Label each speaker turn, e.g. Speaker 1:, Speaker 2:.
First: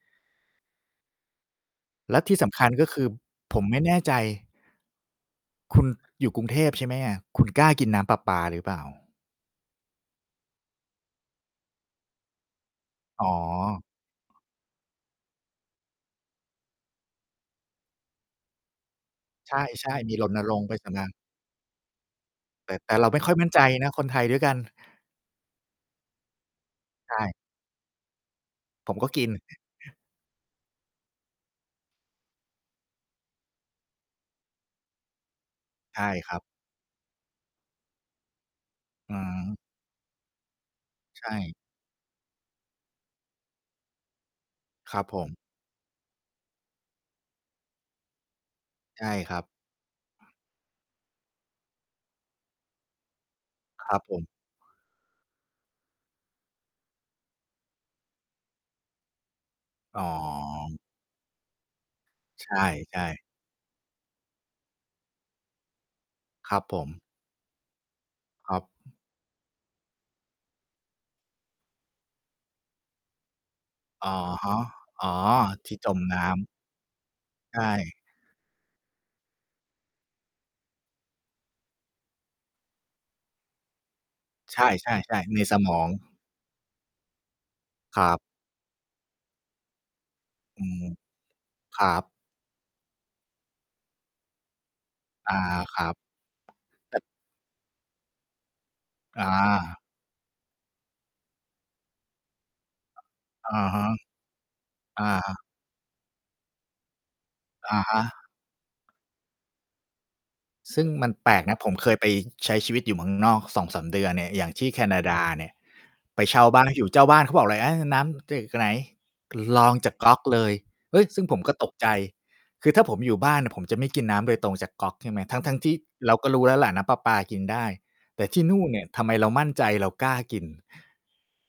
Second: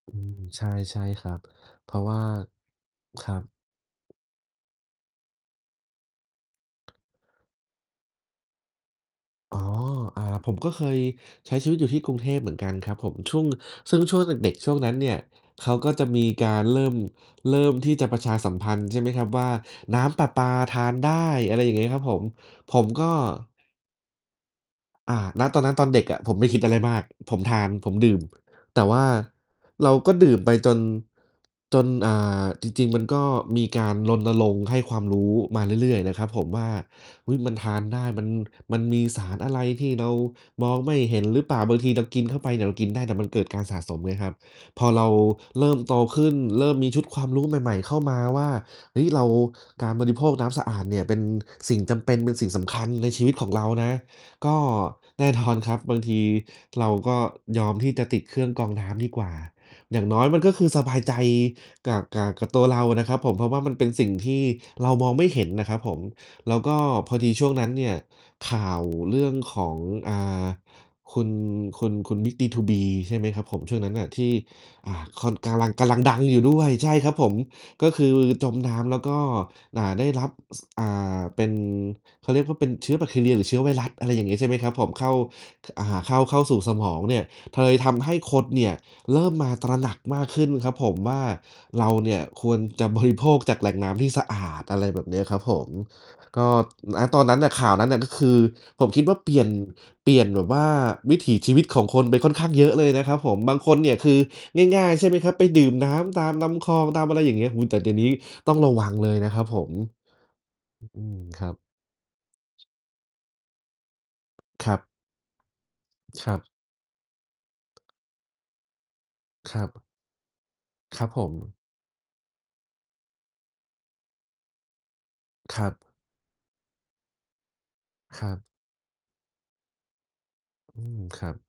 Speaker 1: อืม ใช่ ใช่ครับ เพราะว
Speaker 2: แล
Speaker 1: ่
Speaker 2: ะ
Speaker 1: า
Speaker 2: ที่สำคัญ ก็คือ
Speaker 1: ครับ
Speaker 2: ผมไม่แน่ใจ คุณอยู่กรุงเทพใช่ไหมอะ? คุณกล้ากินน้ำประปาหรือเปล่า?
Speaker 1: อ๋อ อ่า ผมก็เคยใช้ชีวิตอยู่ที่กรุงเทพเหมือนกันครับผม
Speaker 2: อ๋อ
Speaker 1: ช่วง ซึ่งช่วงเด็ก ๆ ช่วงนั้นเนี่ย เขาก็จะมีการเริ่ม เริ่มที่จะประชาสัมพันธ์ ใช่ไหมครับว่า
Speaker 2: ใช่
Speaker 1: น้
Speaker 2: ๆ มี
Speaker 1: ำป
Speaker 2: ร
Speaker 1: ระป
Speaker 2: ณร
Speaker 1: า
Speaker 2: งค์ปร
Speaker 1: ท
Speaker 2: ะส
Speaker 1: า
Speaker 2: าน
Speaker 1: น
Speaker 2: งา
Speaker 1: ได
Speaker 2: น
Speaker 1: ้ อะไรอย่างงี้ ครับผม
Speaker 2: แต่
Speaker 1: ผม
Speaker 2: แต่
Speaker 1: ก
Speaker 2: เรา
Speaker 1: ็
Speaker 2: ไม่ค่อยมั่นใจนะ คนไทยด้วยกัน
Speaker 1: อ่า ณ ตอนนั้นตอนเด็กอะ ผมไม่คิดอะไรมาก
Speaker 2: ใช่
Speaker 1: ผมทาน ผมดื่ม แต่
Speaker 2: ผ
Speaker 1: ว
Speaker 2: ม
Speaker 1: ่า
Speaker 2: ก็กิน
Speaker 1: เราก็ดื่มไปจน จน อ่า จริง ๆ มันก็มีการรณรงค์ให้ความรู้มาเรื่
Speaker 2: ใ
Speaker 1: อ
Speaker 2: ช
Speaker 1: ย
Speaker 2: ่
Speaker 1: ๆ นะครั
Speaker 2: ค
Speaker 1: บ
Speaker 2: รั
Speaker 1: ผ
Speaker 2: บ
Speaker 1: มว่า อุ๊ย มันทานได้ มัน มันมี
Speaker 2: อื
Speaker 1: สารอ
Speaker 2: ม
Speaker 1: ะไรที่เรามองไม่เห็
Speaker 2: ใช
Speaker 1: นหรือเป
Speaker 2: ่
Speaker 1: ล่า? บางทีเรากินเข้าไปเนี่ย เรากินได้ แต่มันเกิดการสะสมไงครับ พอ
Speaker 2: คร
Speaker 1: เ
Speaker 2: ั
Speaker 1: ร
Speaker 2: บ
Speaker 1: า
Speaker 2: ผม
Speaker 1: เริ่มโตขึ้น เริ่มมีชุดความรู้ใหม่ ๆ เข้ามาว่า เฮ
Speaker 2: ใช
Speaker 1: ้ย
Speaker 2: ่
Speaker 1: เรา
Speaker 2: ครับ
Speaker 1: การบริโภคน้ำสะอาดเนี่ย เป็นสิ่งจำเป็น เป็นสิ่งสำคัญในชีวิตของเรา
Speaker 2: ค
Speaker 1: นะ
Speaker 2: รับผม
Speaker 1: ก็แน่นอนครับ บางทีเราก็ยอมที่จะติดเครื่องกรองน้ำดีกว่า อ
Speaker 2: อ
Speaker 1: ย
Speaker 2: ๋
Speaker 1: ่างน้อยมันก็คือ
Speaker 2: อ
Speaker 1: สบายใจกะ กะ ก
Speaker 2: ใ
Speaker 1: ับตัวเราอ
Speaker 2: ช
Speaker 1: ะน
Speaker 2: ่
Speaker 1: ะครับ
Speaker 2: ๆ
Speaker 1: ผม เพราะว่ามันเป็นสิ่งที่เรามองไม่เห็นนะครับผม แล
Speaker 2: คร
Speaker 1: ้
Speaker 2: ั
Speaker 1: ว
Speaker 2: บ
Speaker 1: ก
Speaker 2: ผ
Speaker 1: ็
Speaker 2: ม
Speaker 1: พอดีช่วงนั้นเนี่ย
Speaker 2: ค
Speaker 1: ข
Speaker 2: รั
Speaker 1: ่
Speaker 2: บ
Speaker 1: าวเรื่องของ อ่า คุณ คุณ คุณ บิ๊ก D2B ใช่ไหมครับผม ช่วงนั้นน่
Speaker 2: อ
Speaker 1: ะ อ่า
Speaker 2: ะ
Speaker 1: ที่
Speaker 2: ฮะ อ๋อ
Speaker 1: คอน กำลั
Speaker 2: ท
Speaker 1: ง
Speaker 2: ี่
Speaker 1: ก
Speaker 2: จ
Speaker 1: ำลั
Speaker 2: ม
Speaker 1: งด
Speaker 2: น
Speaker 1: ัง
Speaker 2: ้
Speaker 1: อยู
Speaker 2: ำ
Speaker 1: ่ด้วย ใช่ครับผม
Speaker 2: ใช
Speaker 1: ก็
Speaker 2: ่
Speaker 1: คือจมน้ำ แล้วก็ อ่า ได้รับ ซ อ่า เป็น เขาเรียกว่า เป็นเชื้อแบคทีเรียหรือเชื้อไวรัส อะไรอย่างเงี้ย ใช่ไหม
Speaker 2: ใช
Speaker 1: ครับผม
Speaker 2: ่
Speaker 1: เข้า
Speaker 2: ๆ ๆ ในส
Speaker 1: ท
Speaker 2: มอ
Speaker 1: อ่
Speaker 2: ง
Speaker 1: า เข้า เข้าสู่สมองเนี่ย เลย ท
Speaker 2: คร
Speaker 1: ำให
Speaker 2: ั
Speaker 1: ้
Speaker 2: บ
Speaker 1: คนเนี่ย เริ่มมาตระหนักมากขึ้น
Speaker 2: อื
Speaker 1: ครับ
Speaker 2: ม
Speaker 1: ผมว่า
Speaker 2: ค
Speaker 1: เร
Speaker 2: รั
Speaker 1: าเ
Speaker 2: บ
Speaker 1: นี่ย ควรจะบริโภคจากแหล่งน้ำที่สะอาด อะไรแบบเนี้ย
Speaker 2: อ
Speaker 1: คร
Speaker 2: า
Speaker 1: ับผม
Speaker 2: ครับ
Speaker 1: ก็
Speaker 2: แต
Speaker 1: ณ
Speaker 2: ่
Speaker 1: ตอนนั้นน่ะ ข่าวนั้นน่ะ ก็คือผมคิดว่า
Speaker 2: อ
Speaker 1: เปลี่ยน
Speaker 2: า
Speaker 1: เปลี่ยนแบบว่า วิถีชีวิตของคนไปค่อนข้างเยอะเลยนะครับผม
Speaker 2: อ
Speaker 1: บา
Speaker 2: ะ
Speaker 1: งค
Speaker 2: ฮ
Speaker 1: น
Speaker 2: ะ
Speaker 1: เนี่ย คือง่าย ๆ
Speaker 2: อ
Speaker 1: ใช่
Speaker 2: า
Speaker 1: ไหมครับ ไปดื่มน้ำตามลำคลอง ตามอะไรอย่างเงี้ย โอ้โฮ
Speaker 2: อ
Speaker 1: แต่
Speaker 2: า
Speaker 1: เดี
Speaker 2: ฮ
Speaker 1: ๋ยวนี้
Speaker 2: ะ
Speaker 1: ต้องระวังเลยนะครับผม
Speaker 2: ซึ่
Speaker 1: อื
Speaker 2: ง
Speaker 1: อ อ
Speaker 2: ม
Speaker 1: ื
Speaker 2: ัน
Speaker 1: ม
Speaker 2: แปล
Speaker 1: ค
Speaker 2: ก
Speaker 1: ร
Speaker 2: น
Speaker 1: ับ
Speaker 2: ะ ผมเคยไป ช ใช้ชีวิตอยู่เมืองนอก 2-3 เดือนเนี่ย อย่างที
Speaker 1: ค
Speaker 2: ่
Speaker 1: รั
Speaker 2: แค
Speaker 1: บ
Speaker 2: นาดาเนี่ย ไป
Speaker 1: คร
Speaker 2: เช
Speaker 1: ั
Speaker 2: ่
Speaker 1: บ
Speaker 2: าบ้านอยู่ เจ้าบ้านเขาบอกเลยอะ น้ำจาก ไหน
Speaker 1: ค
Speaker 2: ร
Speaker 1: รั
Speaker 2: อ
Speaker 1: บ
Speaker 2: งจากก๊อกเลย เฮ
Speaker 1: ค
Speaker 2: ้
Speaker 1: ร
Speaker 2: ย
Speaker 1: ับ
Speaker 2: ซึ
Speaker 1: ผ
Speaker 2: ่งผมก
Speaker 1: ม
Speaker 2: ็ตกใจ คือถ้าผมอยู่บ้านน่ะ ผมจะไม่กินน้ำโดยตรงจากก๊อก ใช่ไหม ทั้
Speaker 1: ค
Speaker 2: ง ๆ
Speaker 1: ร
Speaker 2: ท
Speaker 1: ั
Speaker 2: ี่
Speaker 1: บ
Speaker 2: เราก็รู้แล้วล่ะ น้ำประปากินได้ แ
Speaker 1: ค
Speaker 2: ต่
Speaker 1: รั
Speaker 2: ที
Speaker 1: บ
Speaker 2: ่นู่นเนี่ย ทำไมเรามั่นใจ เรากล้ากิน
Speaker 1: อืม ครับ